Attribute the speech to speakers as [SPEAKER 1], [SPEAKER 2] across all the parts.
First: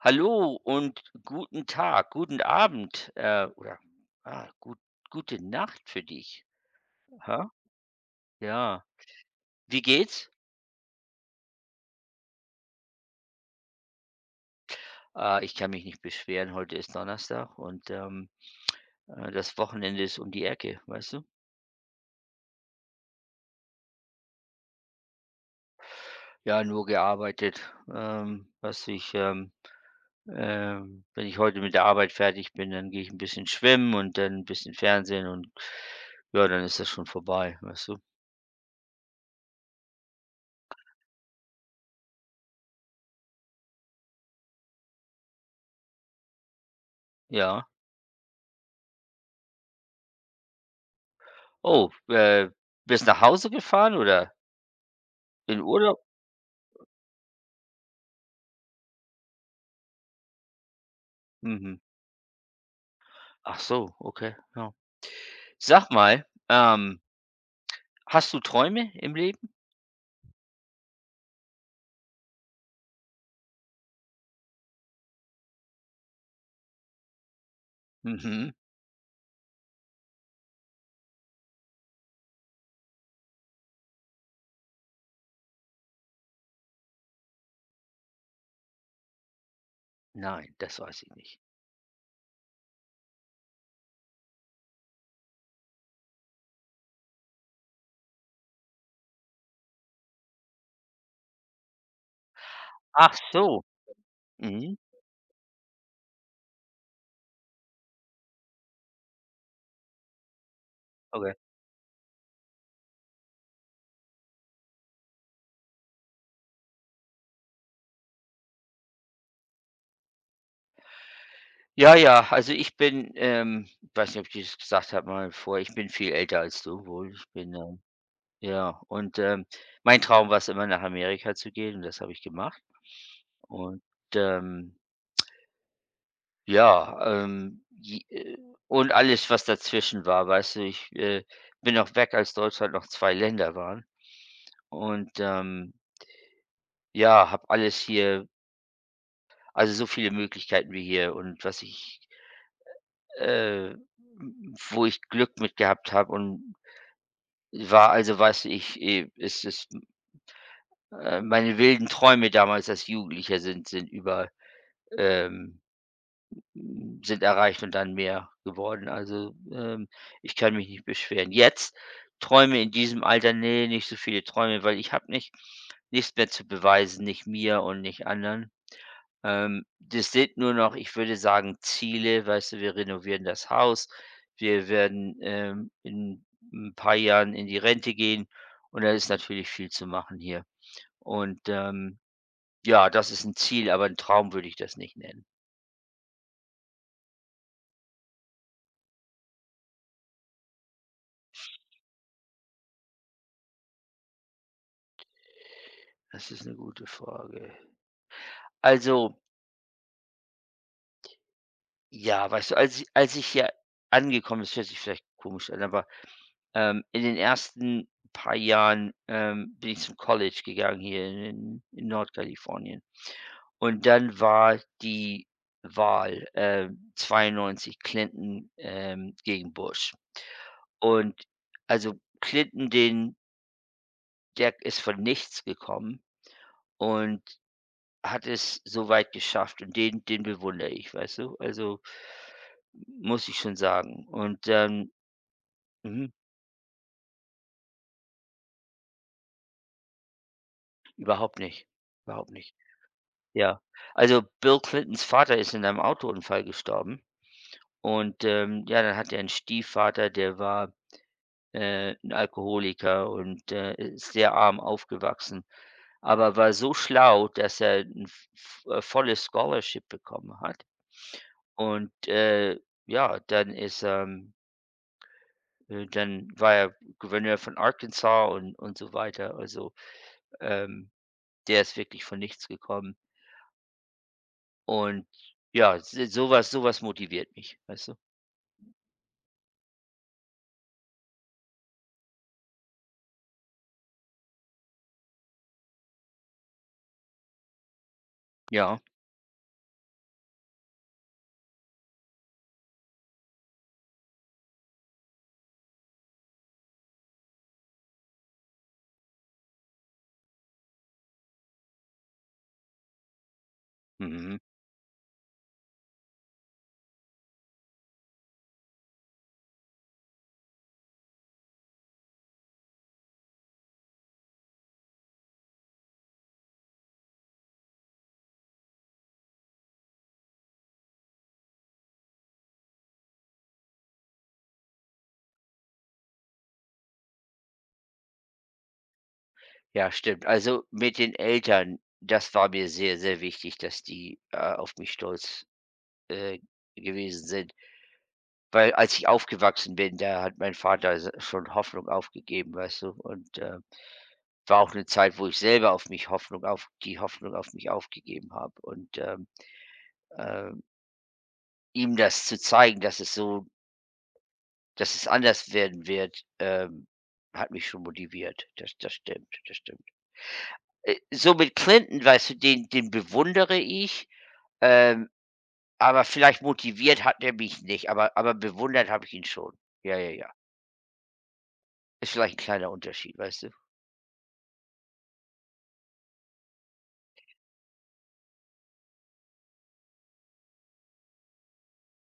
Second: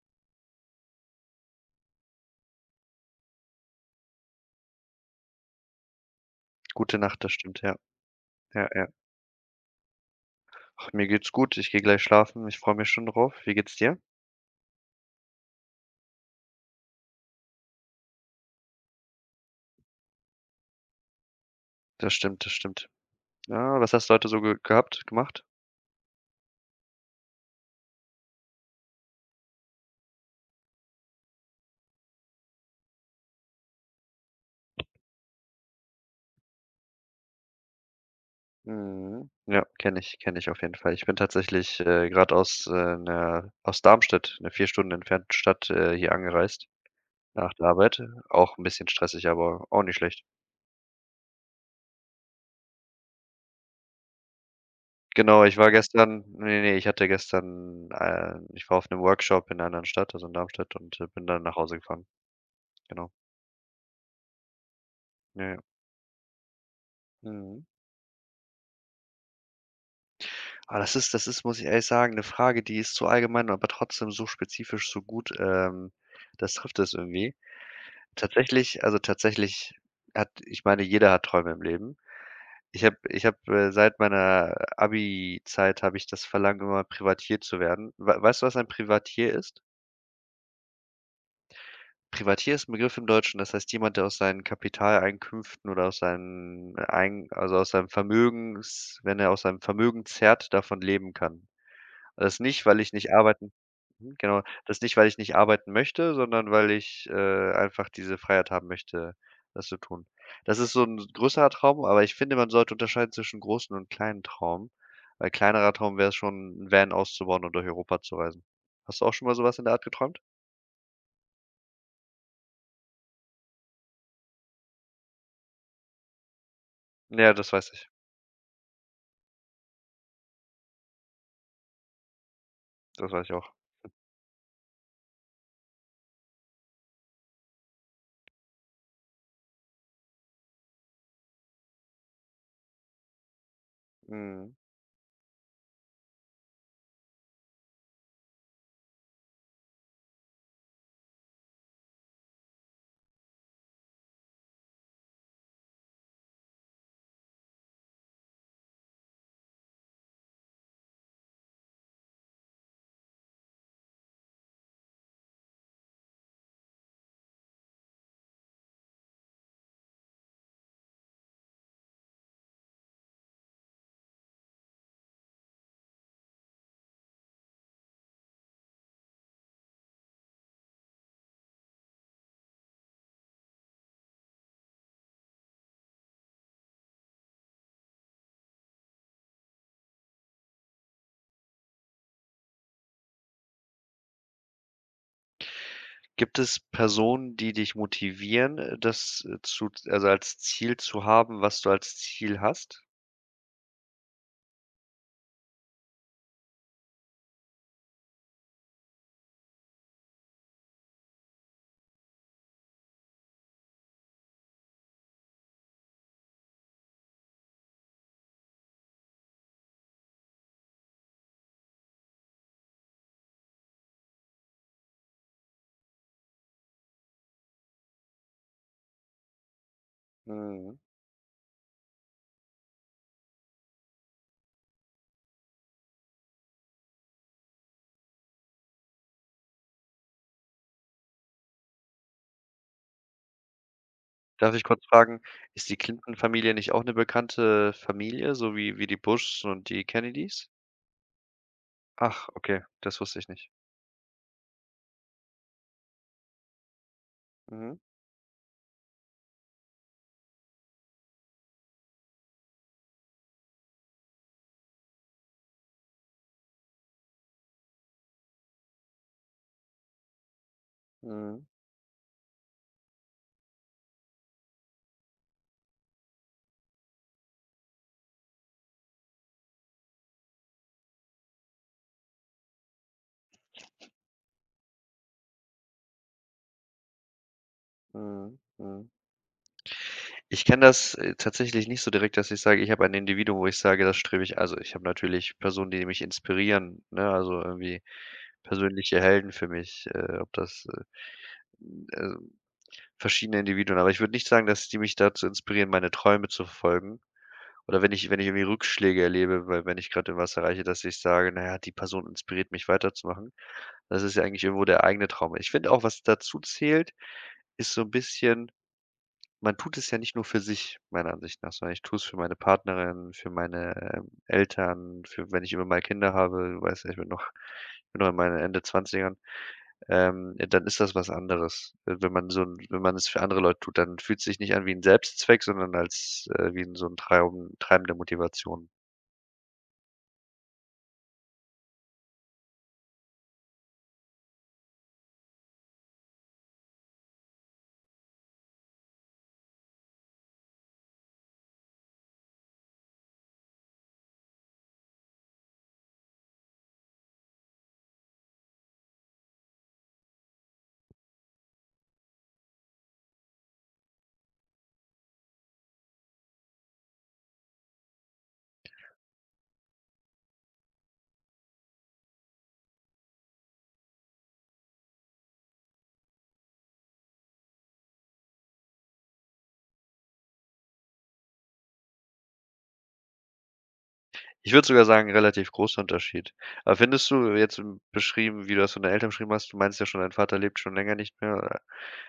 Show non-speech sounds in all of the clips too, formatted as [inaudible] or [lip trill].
[SPEAKER 1] Hallo und guten Tag guten Abend, äh, oder, ah gu gute Nacht für dich.
[SPEAKER 2] Gute Nacht, das
[SPEAKER 1] Ja
[SPEAKER 2] stimmt, ja. Ja
[SPEAKER 1] ja.
[SPEAKER 2] ja.
[SPEAKER 1] Wie geht's?
[SPEAKER 2] Ach, mir geht's gut. Ich gehe gleich schlafen. Ich freue mich schon darauf. Wie geht's dir?
[SPEAKER 1] Ah, ich kann mich nicht beschweren, heute ist Donnerstag und, ähm, äh, das Wochenende ist um die Ecke, weißt du?
[SPEAKER 2] Das stimmt das stimmt. Ja, was hast du heute so ge gehabt gemacht?
[SPEAKER 1] Ja, nur gearbeitet, ähm, dass ich, ähm ähm wenn ich heute mit der Arbeit fertig bin, dann gehe ich 'n bisschen schwimmen und dann 'n bisschen Fernsehen und ja, dann ist das schon vorbei, weißt du?
[SPEAKER 2] Mhm. Ja, kenne ich kenne ich auf jeden Fall. Ich bin tatsächlich, äh, grad aus, äh, einer aus Darmstadt einer 4 Stunden entfernten Stadt, äh, hier angereist nach der
[SPEAKER 1] Ja.
[SPEAKER 2] Arbeit. Auch 'n bisschen stressig, aber auch nicht schlecht.
[SPEAKER 1] Oh, äh, bist nach Hause gefahren oder?
[SPEAKER 2] Genau, ich
[SPEAKER 1] In
[SPEAKER 2] war
[SPEAKER 1] Urlaub?
[SPEAKER 2] gestern ne ne ich hatte gestern, ähm ich war auf 'nem Workshop in 'ner anderen Stadt, also in Darmstadt und, äh, bin dann nach Hause
[SPEAKER 1] Mhm.
[SPEAKER 2] gefahren. Genau.
[SPEAKER 1] Ach so, okay, ja.
[SPEAKER 2] Ja.
[SPEAKER 1] Sag mal, ähm
[SPEAKER 2] Mhm.
[SPEAKER 1] Hast du Träume im Leben?
[SPEAKER 2] Ah, das ist das ist, muss ich ehrlich sagen, 'ne Frage, die ist zu allgemein, aber trotzdem so spezifisch, so gut, ähm das trifft es irgendwie.
[SPEAKER 1] Mhm.
[SPEAKER 2] Tatsächlich also tatsächlich hat ich meine, jeder hat Träume im Leben. Ich habe ich habe, äh seit meiner Abi-Zeit habe ich das Verlangen immer, Privatier zu werden. Wei weißt du, was ein Privatier ist?
[SPEAKER 1] Nein, das weiß ich nicht.
[SPEAKER 2] Privatier ist 'n Begriff im Deutschen. Das heißt jemand, der aus seinen Kapitaleinkünften oder aus seinen ein also, aus seinem Vermögens wenn er aus seinem Vermögen zerrt, davon leben kann. Das nicht, weil ich nicht
[SPEAKER 1] Ach
[SPEAKER 2] arbeiten
[SPEAKER 1] so.
[SPEAKER 2] genau.
[SPEAKER 1] Mhm.
[SPEAKER 2] Das ist nicht, weil ich nicht arbeiten möchte, sondern weil ich, äh, einfach diese Freiheit haben möchte, das zu tun. Das ist so 'n
[SPEAKER 1] Okay.
[SPEAKER 2] größerer Traum, aber ich finde, man sollte unterscheiden zwischen großen und kleinen Traum, weil kleinerer Traum wär's schon, 'n Van auszubauen und durch Europa zu reisen. Hast du auch schon mal so was in der Art geträumt?
[SPEAKER 1] Ja, ja, also, ich bin ähm, weiß nicht, ob ich dir's gesagt habe, mal vor ich bin viel älter als du, wohl. Ich
[SPEAKER 2] Ja, das
[SPEAKER 1] bin
[SPEAKER 2] weiß
[SPEAKER 1] ähm,
[SPEAKER 2] ich.
[SPEAKER 1] ja, und, ähm, mein Traum war's immer, nach Amerika zu gehen und das habe ich gemacht.
[SPEAKER 2] Das weiß ich auch.
[SPEAKER 1] Und ja, und, ähm ja, ähm, äh, j und alles, was dazwischen war, weißte, ich, äh, bin auch weg, als Deutschland noch 2 Länder waren.
[SPEAKER 2] Mhm.
[SPEAKER 1] Und, ähm ja, habe alles hier also, so viele Möglichkeiten wie hier und was ich äh, w wo ich Glück mit gehabt habe und war also, was ich e es ist äh, meine wilden Träume damals als Jugendlicher sind sind über, ähm sind erreicht und dann mehr geworden. Also, ähm, ich kann mich nicht beschweren. Jetzt träume in diesem Alter, ne, nicht so viele Träume, weil ich habe nicht nichts mehr zu beweisen, nicht mir und nicht anderen. Ähm, das sind nur noch, ich würde sagen, Ziele, weißt du, wir renovieren das Haus. Wir werden, ähm, in 'n paar Jahren in die Rente gehen. Und da ist natürlich viel zu machen hier. Und, ähm, ja, das ist 'n Ziel, aber 'n Traum würde ich das nicht nennen.
[SPEAKER 2] Gibt es Personen, die dich motivieren, das zu also, als Ziel zu haben, was du als Ziel hast?
[SPEAKER 1] Das ist 'ne gute Frage. Also ja, weißt du als i als ich hier angekommen es hört sich vielleicht komisch an, aber, ähm, in den ersten paar Jahren, ähm, bin ich zum College gegangen hier in in in Nordkalifornien. Und dann war die Wahl, äh, 92 Clinton, ähm, gegen Bush
[SPEAKER 2] Mhm.
[SPEAKER 1] und also, Clinton den der ist von nichts gekommen und hat es so weit geschafft und den den bewundere ich, weißt du? Also, muss ich schon sagen. Und
[SPEAKER 2] Darf ich kurz
[SPEAKER 1] dann
[SPEAKER 2] fragen, ist die
[SPEAKER 1] mhm.
[SPEAKER 2] Clinton Familie nicht auch 'ne bekannte Familie, so wie wie die Bushs und die Kennedies?
[SPEAKER 1] Überhaupt nicht.
[SPEAKER 2] Ach,
[SPEAKER 1] Überhaupt nicht.
[SPEAKER 2] okay, das wusst ich nicht.
[SPEAKER 1] Ja. Also, Bill Clintons Vater ist in einem Autounfall gestorben.
[SPEAKER 2] Mhm.
[SPEAKER 1] Und, ähm, ja, dann hat er 'n Stiefvater, der war, äh, 'n Alkoholiker und, äh, ist sehr arm aufgewachsen. Aber war so schlau, dass er 'n v v äh, volles Scholarship bekommen hat.
[SPEAKER 2] Mhm.
[SPEAKER 1] Und, äh, ja, dann ist, ähm äh, dann war er Gouverneur von Arkansas und und so weiter. Also, ähm, der ist wirklich von nichts gekommen. Und ja, s sowas sowas motiviert mich, weißt du?
[SPEAKER 2] Mhm, mhm. Ich kenne das tatsächlich nicht so direkt, dass ich sage, ich habe ein Individuum, wo ich sage, das strebe ich also, ich habe natürlich Personen, die mich inspirieren, ne, also irgendwie
[SPEAKER 1] Ja.
[SPEAKER 2] persönliche Helden für mich, äh, ob das äh, ähm, verschiedene Individuen. Aber ich würde nicht sagen, dass die mich dazu inspirieren, meine Träume zu verfolgen oder wenn ich wenn ich irgendwie Rückschläge erlebe, weil wenn ich grad irgendwas erreiche, dass ich sage: „Na ja, die Person inspiriert mich, weiterzumachen.“ Das ist ja
[SPEAKER 1] Mhm.
[SPEAKER 2] eigentlich irgendwo der eigene Traum. Ich find auch, was dazu zählt, ist so 'n bisschen: Man tut es ja nicht nur für sich, meiner Ansicht nach, sondern ich tue es für meine Partnerin, für meine, ähm, Eltern, für, wenn ich irgendwann mal Kinder habe, weiß nicht, ich bin noch ich bin noch in meinen Ende 20ern, ähm, dann ist das was anderes. Äh, wenn man so 'n wenn man es für andere Leute tut, dann fühlt's sich nicht an wie 'n Selbstzweck, sondern als äh, wie 'n so 'n treiben treibende Motivation.
[SPEAKER 1] Ja, stimmt. Also, mit den Eltern, das war mir sehr, sehr wichtig, dass die, äh, auf mich stolz, äh, gewesen sind. Weil, als ich aufgewachsen bin, da hat mein Vater s schon Hoffnung aufgegeben, weißt du? Und, äh, war auch 'ne Zeit, wo ich selber auf mich Hoffnung auf die Hoffnung auf mich aufgegeben habe. Und, ähm, ähm ihm das zu zeigen, dass es so dass es anders werden wird, ähm, hat mich schon motiviert. Das das stimmt, das stimmt. I so mit Clinton weißt du, den den bewundere ich. Ähm, aber vielleicht motiviert hat er mich nicht, aber aber bewundert habe ich ihn schon, ja, ja, ja. Ist vielleicht kleiner Unterschied, weißt du?
[SPEAKER 2] Ich würde sogar sagen, relativ großer Unterschied. Aber findest du jetzt, ähm, beschrieben wie du das von der Eltern beschrieben hast? Du meintest ja schon, dein Vater lebt schon länger nicht mehr.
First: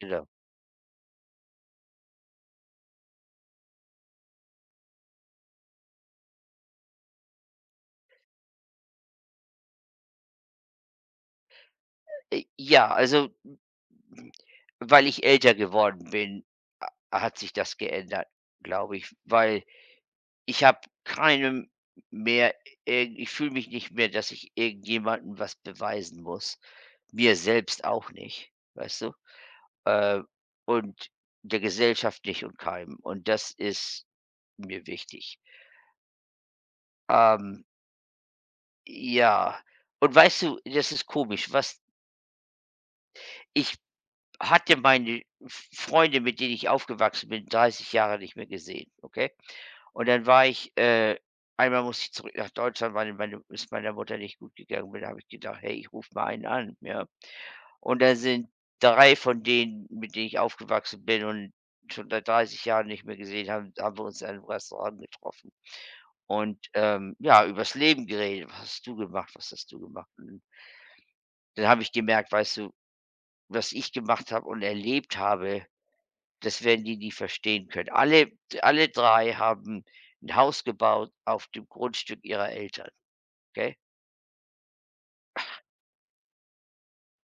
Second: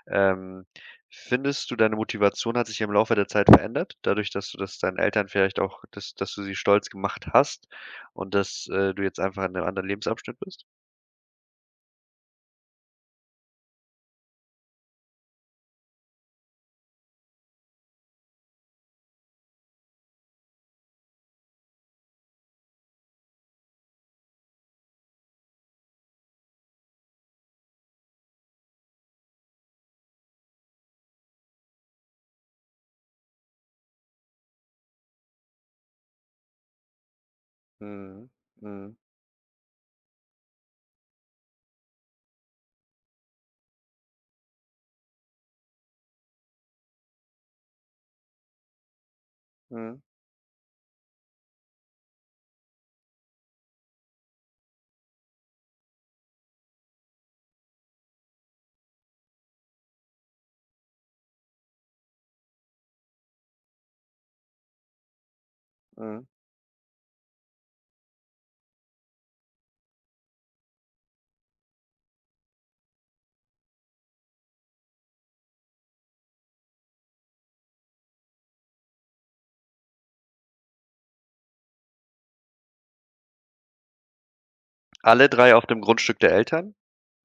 [SPEAKER 1] Ja.
[SPEAKER 2] Ähm, findest du, deine Motivation hat sich ja im Laufe der Zeit verändert dadurch, dass du das deinen Eltern vielleicht auch dass dass du sie stolz gemacht hast und dass, äh, du jetzt einfach in 'nem anderen Lebensabschnitt bist?
[SPEAKER 1] J Ja, also, hm, weil ich älter geworden bin, h hat sich das geändert, glaube ich, weil ich habe keine m mehr äh, ich fühle mich nicht mehr, dass ich irgendjemanden was beweisen muss. Mir selbst auch nicht, weißt du? Äh, und der Gesellschaft nicht und keinem. Und das ist mir wichtig. Ähm.
[SPEAKER 2] Mhm, mhm.
[SPEAKER 1] Ja. Und weißt du, das ist komisch was Ich hatte meine F Freunde, mit denen ich aufgewachsen bin, 30 Jahre nicht mehr gesehen, okay?
[SPEAKER 2] Mhm.
[SPEAKER 1] Und dann war ich, äh einmal musste ich zurück nach Deutschland, weil meine es meiner Mutter nicht gut gegangen bin. Da habe ich gedacht: „Hey, ich rufe mal einen an, ja?“ Und dann sind 3 von denen, mit denen ich aufgewachsen bin und schon seit 30 Jahren nicht mehr gesehen haben da haben wir uns im Restaurant getroffen.
[SPEAKER 2] Mhm.
[SPEAKER 1] Und, ähm, ja, über's Leben geredet: „Was hast du gemacht? Was hast du gemacht? Mhm.“ Dann habe ich gemerkt: Weißt du, was ich gemacht habe und erlebt habe, das werden die nie verstehen können. Alle d alle 3 haben 'n Haus gebaut auf dem Grundstück ihrer Eltern, gell?
[SPEAKER 2] Alle 3
[SPEAKER 1] Ah.
[SPEAKER 2] auf dem Grundstück der Eltern?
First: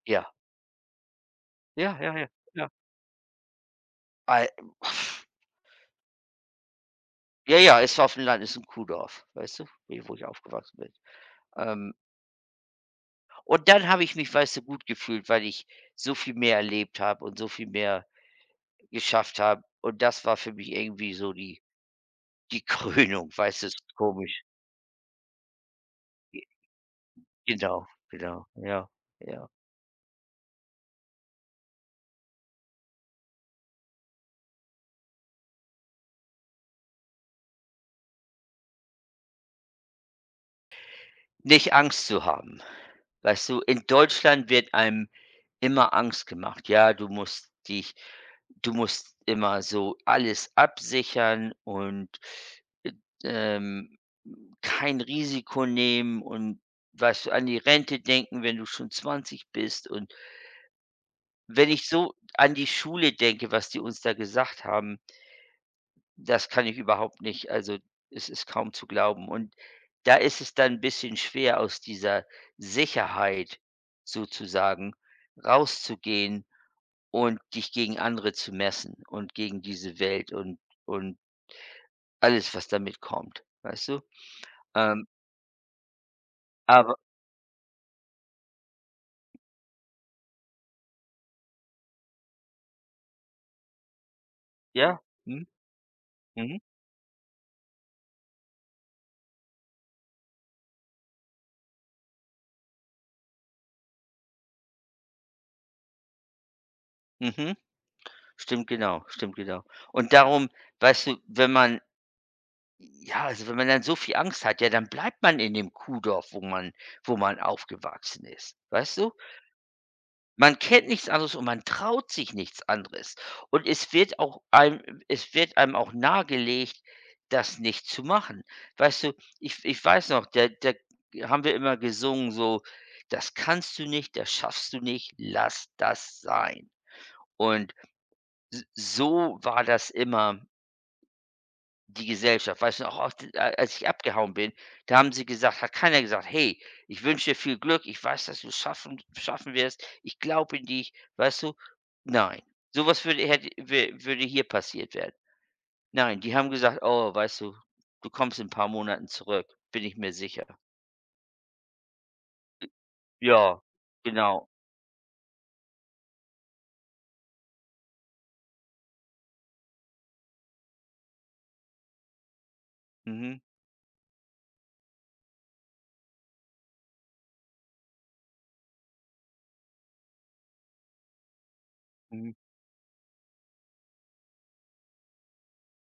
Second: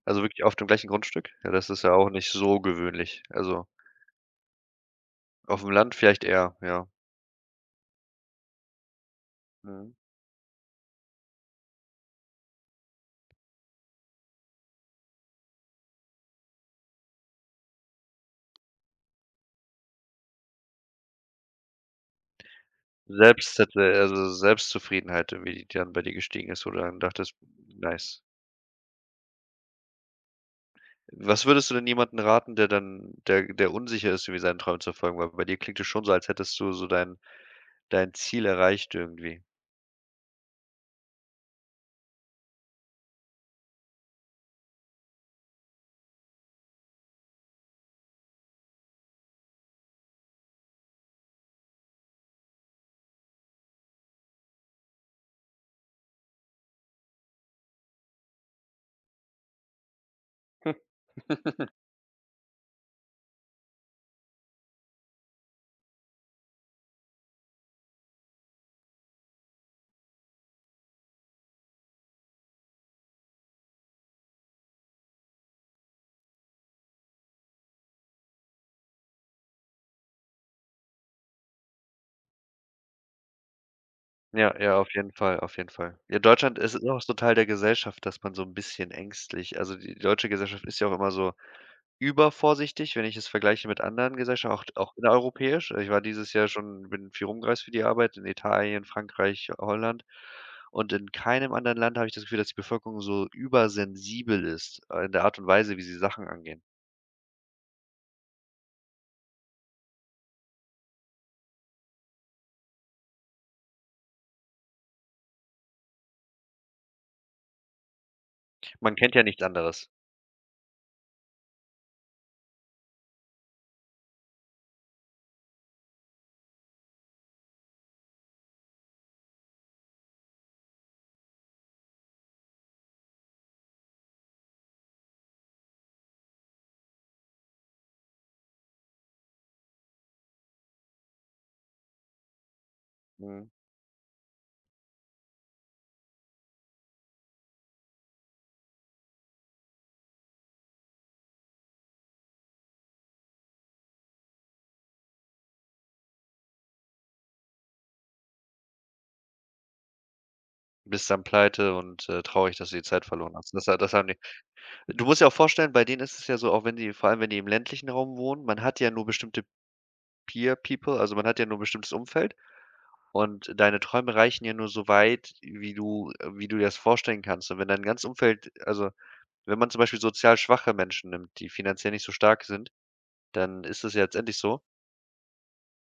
[SPEAKER 2] Also,
[SPEAKER 1] Ja.
[SPEAKER 2] wirklich auf dem gleichen Grundstück? Ja, das ist ja
[SPEAKER 1] Ja,
[SPEAKER 2] auch
[SPEAKER 1] ja, ja,
[SPEAKER 2] nicht so
[SPEAKER 1] ja.
[SPEAKER 2] gewöhnlich. Also
[SPEAKER 1] Ai [lip trill]
[SPEAKER 2] Aufm Land vielleicht eher, ja.
[SPEAKER 1] Ja, ja, es war auf dem Land, ist 'n Kuhdorf, weißt du,
[SPEAKER 2] Mhm.
[SPEAKER 1] ne, wo ich aufgewachsen bin, ähm Und dann habe ich mich, weiß du, gut gefühlt, weil ich so viel mehr erlebt habe und so viel mehr geschafft habe. Und das war für mich irgendwie so die die Krönung, weiß du, es
[SPEAKER 2] Selbstzet äh,
[SPEAKER 1] ist
[SPEAKER 2] also,
[SPEAKER 1] komisch.
[SPEAKER 2] Selbstzufriedenheit, irgendwie, die dann bei dir
[SPEAKER 1] I
[SPEAKER 2] gestiegen ist, wo du dann dachtest:
[SPEAKER 1] Genau,
[SPEAKER 2] „Nice.“
[SPEAKER 1] genau, ja, ja.
[SPEAKER 2] Was würdest du denn jemanden raten, der dann der der unsicher ist, irgendwie seine Träumen zu verfolgen? Weil bei dir klingt es schon so, als hättest du so dein dein Ziel erreicht irgendwie.
[SPEAKER 1] Nicht Angst zu haben. Weißt du, in Deutschland wird einem immer Angst gemacht. Ja, du musst dich du musst immer so alles absichern und, äh ähm, kein Risiko nehmen und weißt du, an die Rente denken, wenn du schon 20 bist und wenn
[SPEAKER 2] [chuckles]
[SPEAKER 1] ich so an die Schule denke, was die uns da gesagt haben das kann ich überhaupt nicht. Also, es ist kaum zu glauben. Und da ist es dann 'n bisschen schwer, aus dieser Sicherheit sozusagen rauszugehen und dich gegen andere zu messen und gegen diese Welt und und alles, was da mitkommt, weißt du?
[SPEAKER 2] Ja, ja, auf
[SPEAKER 1] Ähm
[SPEAKER 2] jeden Fall, auf jeden Fall. Ja, Deutschland ist immer
[SPEAKER 1] Aber
[SPEAKER 2] noch so 'n Teil der Gesellschaft, dass man so 'n bisschen ängstlich also, die deutsche Gesellschaft ist ja auch immer so übervorsichtig, wenn ich es vergleiche mit anderen Gesellschaf auch auch
[SPEAKER 1] Ja. Mhm.
[SPEAKER 2] innereuropäisch. Ich war dieses Jahr
[SPEAKER 1] Mhm.
[SPEAKER 2] schon bin viel rum gereist für die Arbeit in Italien, Frankreich, Holland. Und in keinem anderen Land habe ich das Gefühl, dass die Bevölkerung so übersensibel ist, äh, in der Art und Weise, wie sie Sachen angehen.
[SPEAKER 1] Mhm. Stimmt genau, stimmt genau. Und darum weißt du, wenn man ja, also, wenn man dann so viel Angst hat, ja, dann bleibt man in dem Kuhdorf, wo man wo man aufgewachsen ist.
[SPEAKER 2] Man
[SPEAKER 1] Weißt du?
[SPEAKER 2] kennt ja nichts anderes.
[SPEAKER 1] Man kennt nichts anderes und man traut sich nichts anderes und es wird auch einem es wird einem auch nahegelegt, das nicht zu machen, weißt du? Ich w ich weiß noch, da da haben wir immer gesungen, so: „Das kannst du nicht, das schaffst du nicht, lass das sein.“ Und s so war das immer die Gesellschaft, weißt du? Auch auch d
[SPEAKER 2] Mhm.
[SPEAKER 1] a als ich abgehauen bin, da haben sie gesagt hat keiner gesagt: „Hey, ich wünsche dir viel Glück. Ich weiß, dass du's schaffen schaffen wirst. Ich glaube in dich.“, weißt du? Nein. Sowas würde hätte wür würde hier passiert werden. Nein, die haben gesagt: „Oh, weißt du, du kommst in 'n paar Monaten zurück. Bin ich mir sicher.“
[SPEAKER 2] Bist dann pleite und, äh, traurig,
[SPEAKER 1] D
[SPEAKER 2] dass du die Zeit verloren hast. Und
[SPEAKER 1] ja,
[SPEAKER 2] das hat das haben die
[SPEAKER 1] genau.
[SPEAKER 2] du musst dir auch vorstellen, bei denen ist es ja so, auch wenn die vor allem, wenn die im ländlichen Raum wohnen, man hat ja nur bestimmte Peer People, also, man hat ja nur 'n bestimmtes Umfeld,
[SPEAKER 1] Mhm.
[SPEAKER 2] und deine Träume reichen ja nur so weit, wie du äh, wie du dir das vorstellen kannst. Und wenn dein ganzes Umfeld also, wenn man zum Beispiel sozial-schwache Menschen nimmt, die finanziell nicht so
[SPEAKER 1] Mhm.
[SPEAKER 2] stark sind, dann ist das ja letztendlich so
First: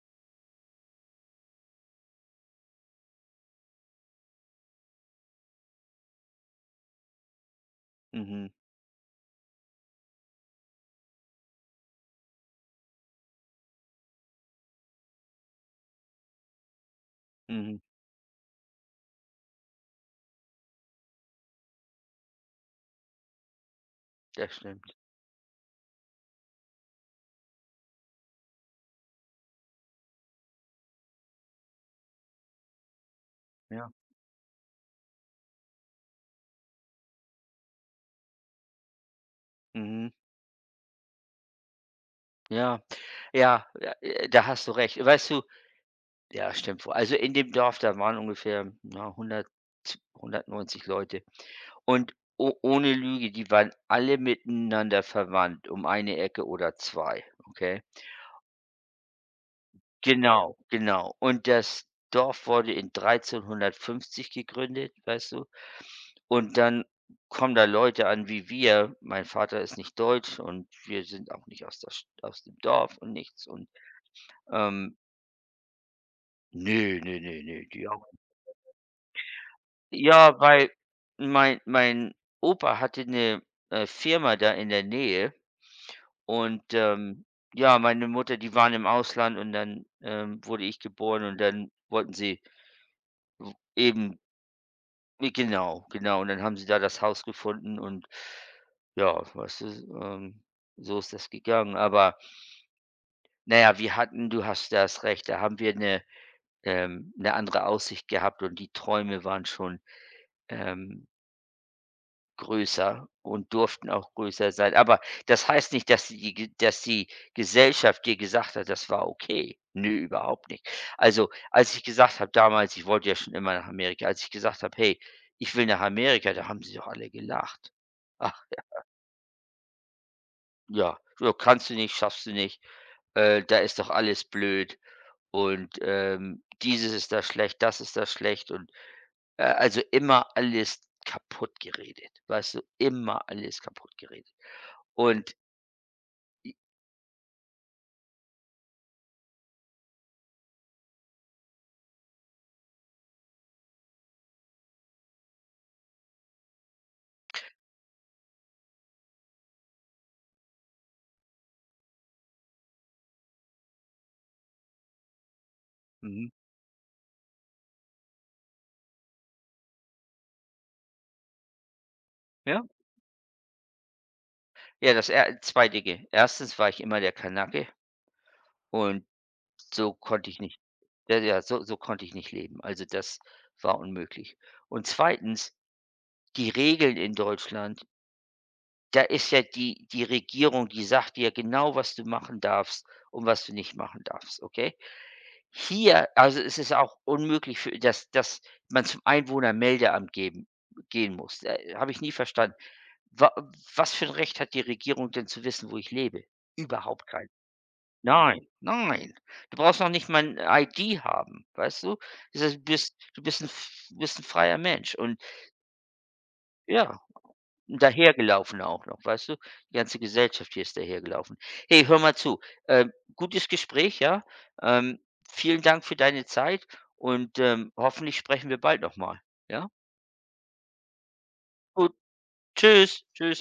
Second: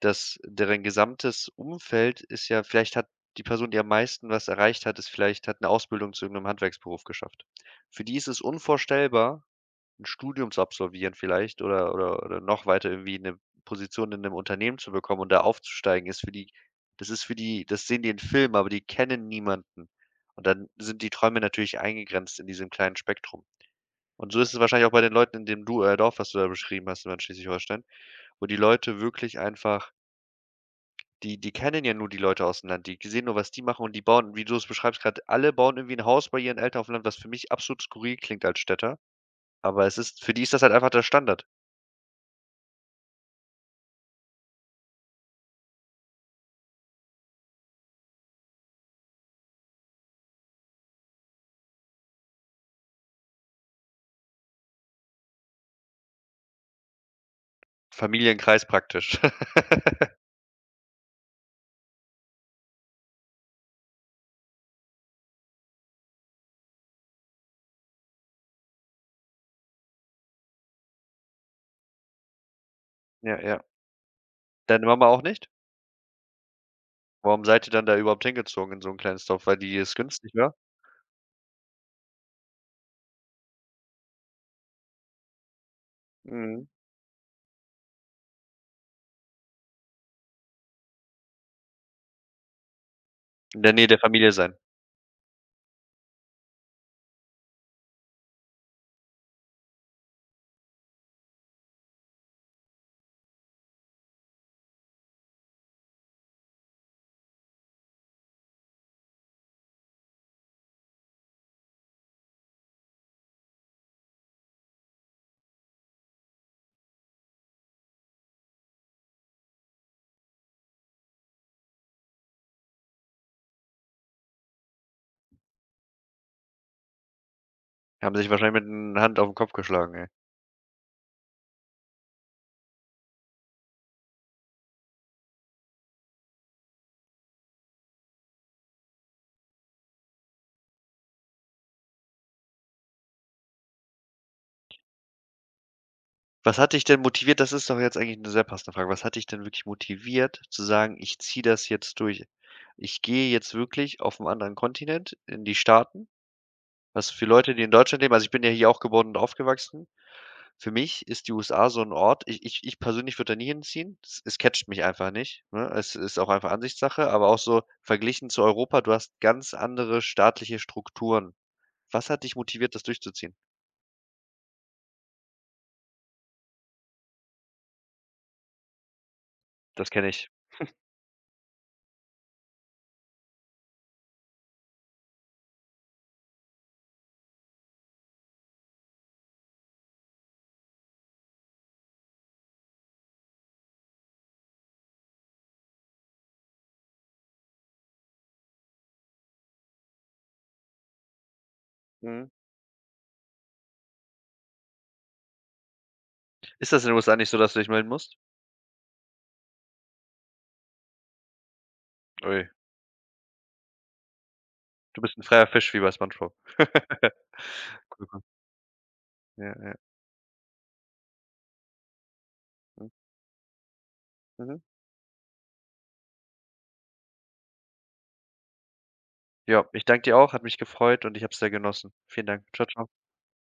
[SPEAKER 2] dass deren gesamtes Umfeld ist ja vielleicht hat die Person, die am meisten was erreicht hat, ist vielleicht hat 'ne Ausbildung zu irgendeinem Handwerksberuf geschafft. Für die ist es
[SPEAKER 1] Mhm.
[SPEAKER 2] unvorstellbar, 'n Studium zu absolvieren vielleicht, oder oder oder noch weiter, irgendwie 'ne Position in 'nem Unternehmen zu bekommen und da aufzusteigen, ist für die das ist für die
[SPEAKER 1] Mhm.
[SPEAKER 2] das sehen die im Filmen, aber die kennen niemanden. Und dann sind die Träume natürlich eingegrenzt in diesem kleinen Spektrum. Und so ist
[SPEAKER 1] Das
[SPEAKER 2] es wahrscheinlich auch
[SPEAKER 1] stimmt.
[SPEAKER 2] bei den Leuten, in dem du äh, Dorf, was du da beschrieben hast, da in Schleswig-Holstein, wo die Leute wirklich einfach die die kennen ja nur die Leute aus dem Land. Die ge sehen nur, was die machen
[SPEAKER 1] Ja.
[SPEAKER 2] und die bauen, wie du das beschreibst grad alle bauen irgendwie 'n Haus bei ihren Eltern auf dem Land, was für mich absolut skurril klingt als Städter. Aber es
[SPEAKER 1] Mhm.
[SPEAKER 2] ist für die ist das halt einfach der Standard.
[SPEAKER 1] Ja. Ja, äh, äh, da hast du recht. Weißt du ja stimmt wohl. Also, in dem Dorf, da waren ungefähr, ja 100, z 190 Leute. Und o ohne Lüge, die waren alle miteinander verwandt, um eine Ecke oder 2, okay?
[SPEAKER 2] Familienkreis, praktisch. [laughs]
[SPEAKER 1] Genau, genau. Und das Dorf wurde in 1350 gegründet, weißt du? Und dann kommen da Leute an wie wir. Mein Vater ist nicht deutsch und wir sind auch nicht aus der St aus dem Dorf und
[SPEAKER 2] Ja,
[SPEAKER 1] nichts
[SPEAKER 2] ja.
[SPEAKER 1] und,
[SPEAKER 2] Deine
[SPEAKER 1] ähm
[SPEAKER 2] Mama auch nicht?
[SPEAKER 1] Ne, ne, ne,
[SPEAKER 2] Warum seid
[SPEAKER 1] ne,
[SPEAKER 2] ihr dann
[SPEAKER 1] die
[SPEAKER 2] da
[SPEAKER 1] auch nicht.
[SPEAKER 2] überhaupt hingezogen in so 'n kleines Dorf? Weil die es günstig
[SPEAKER 1] Ja,
[SPEAKER 2] war?
[SPEAKER 1] weil mein mein Opa hatte 'ne, äh, Firma da in der Nähe. Und,
[SPEAKER 2] Mhm.
[SPEAKER 1] ähm, ja, meine Mutter, die waren im Ausland und dann, ähm, wurde ich geboren und dann wollten sie w
[SPEAKER 2] In der Nähe der
[SPEAKER 1] eben
[SPEAKER 2] Familie sein.
[SPEAKER 1] Ne, genau genau. Und dann haben sie da das haus gefunden und, ja, weiß du? S ähm, so ist das gegangen. Aber na ja, wir hatten du hast das Recht da haben wir 'ne ähm, 'ne andere Aussicht gehabt und die Träume waren schon, ähm größer und durften auch größer sein. Aber das heißt nicht dass die die ge dass die Gesellschaft dir gesagt hat, das war okay. Ne, überhaupt nicht. Also, als ich gesagt habe damals- ich wollte ja schon immer nach Amerika- als ich gesagt habe: „Hey, ich will nach Amerika“, da haben Sie doch alle gelacht.
[SPEAKER 2] Haben sich
[SPEAKER 1] Ach,
[SPEAKER 2] wahrscheinlich mit
[SPEAKER 1] ja.
[SPEAKER 2] 'ner Hand auf 'n Kopf geschlagen, ne?
[SPEAKER 1] Ja, ja, „Kannst du nicht, schaffst du nicht.“ Äh, da ist doch alles blöd.“ Und, ähm, „Dieses ist da schlecht, das ist da schlecht.“ Und, äh, also, immer alles kaputtgeredet, weißt du? Immer alles kaputtgeredet. Und i
[SPEAKER 2] Was hat dich denn motiviert? Das ist doch jetzt eigentlich 'ne sehr passende Frage. Was hat dich denn wirklich motiviert, zu sagen: „Ich ziehe das jetzt durch! Ich gehe jetzt wirklich auf 'n anderen Kontinent, in die Staaten“, was für Leute, die in Deutschland leben also, ich bin ja hier auch geworden und aufgewachsen, für mich ist die USA so 'n Ort: Ich ich ich persönlich würde da nie hinziehen. S es catcht mich einfach nicht, ne? Es ist auch
[SPEAKER 1] Mhm.
[SPEAKER 2] einfach Ansichtssache, aber auch so verglichen zu Europa, du hast ganz andere staatliche Strukturen. Was hat dich
[SPEAKER 1] Ja.
[SPEAKER 2] motiviert, das durchzuziehen?
[SPEAKER 1] Ja, dass er 2 Dinge. 1. war ich immer der Kanake und
[SPEAKER 2] Das
[SPEAKER 1] so
[SPEAKER 2] kenn
[SPEAKER 1] konnte
[SPEAKER 2] ich.
[SPEAKER 1] ich nicht
[SPEAKER 2] [chuckles]
[SPEAKER 1] ja ja, so so konnte ich nicht leben. Also, das war unmöglich. Und 2., die Regeln in Deutschland da ist ja die die Regierung die sagt dir genau was du machen darfst und was du nicht machen darfst, okay? Hier also, ist es auch unmöglich für dass dass man zum Einwohnermeldeamt geben gehen muss. D äh, habe ich nie
[SPEAKER 2] Mhm.
[SPEAKER 1] verstanden, wa was für 'n Recht hat die Regierung denn zu wissen, wo ich lebe?
[SPEAKER 2] Ist das in den
[SPEAKER 1] Überhaupt
[SPEAKER 2] USA
[SPEAKER 1] kein.
[SPEAKER 2] nicht so, dass du dich melden musst?
[SPEAKER 1] Nein. Nein. Du brauchst noch nicht mal 'n ID haben, weißt du? Das
[SPEAKER 2] Ui.
[SPEAKER 1] heißt, bist du bist 'n f bist 'n freier Mensch
[SPEAKER 2] Du
[SPEAKER 1] und
[SPEAKER 2] bist 'n freier Fisch wie bei SpongeBob.
[SPEAKER 1] ja.
[SPEAKER 2] [laughs]
[SPEAKER 1] Und
[SPEAKER 2] Cool,
[SPEAKER 1] daher
[SPEAKER 2] cool.
[SPEAKER 1] gelaufen auch noch, weißt du?
[SPEAKER 2] Ja, ja.
[SPEAKER 1] Die ganze Gesellschaft hier ist daher gelaufen. Hey, hör mal zu, ähm, Gutes Gespräch, ja,
[SPEAKER 2] Mhm.
[SPEAKER 1] ähm, Vielen Dank für deine Zeit und, ähm, hoffentlich sprechen wir bald noch mal,
[SPEAKER 2] Ja,
[SPEAKER 1] ja?
[SPEAKER 2] ich danke dir auch, hat mich gefreut und ich habe es sehr genossen.
[SPEAKER 1] Gut.
[SPEAKER 2] Vielen Dank. Tschau, Tschau.
[SPEAKER 1] Tschüs, Tschüs.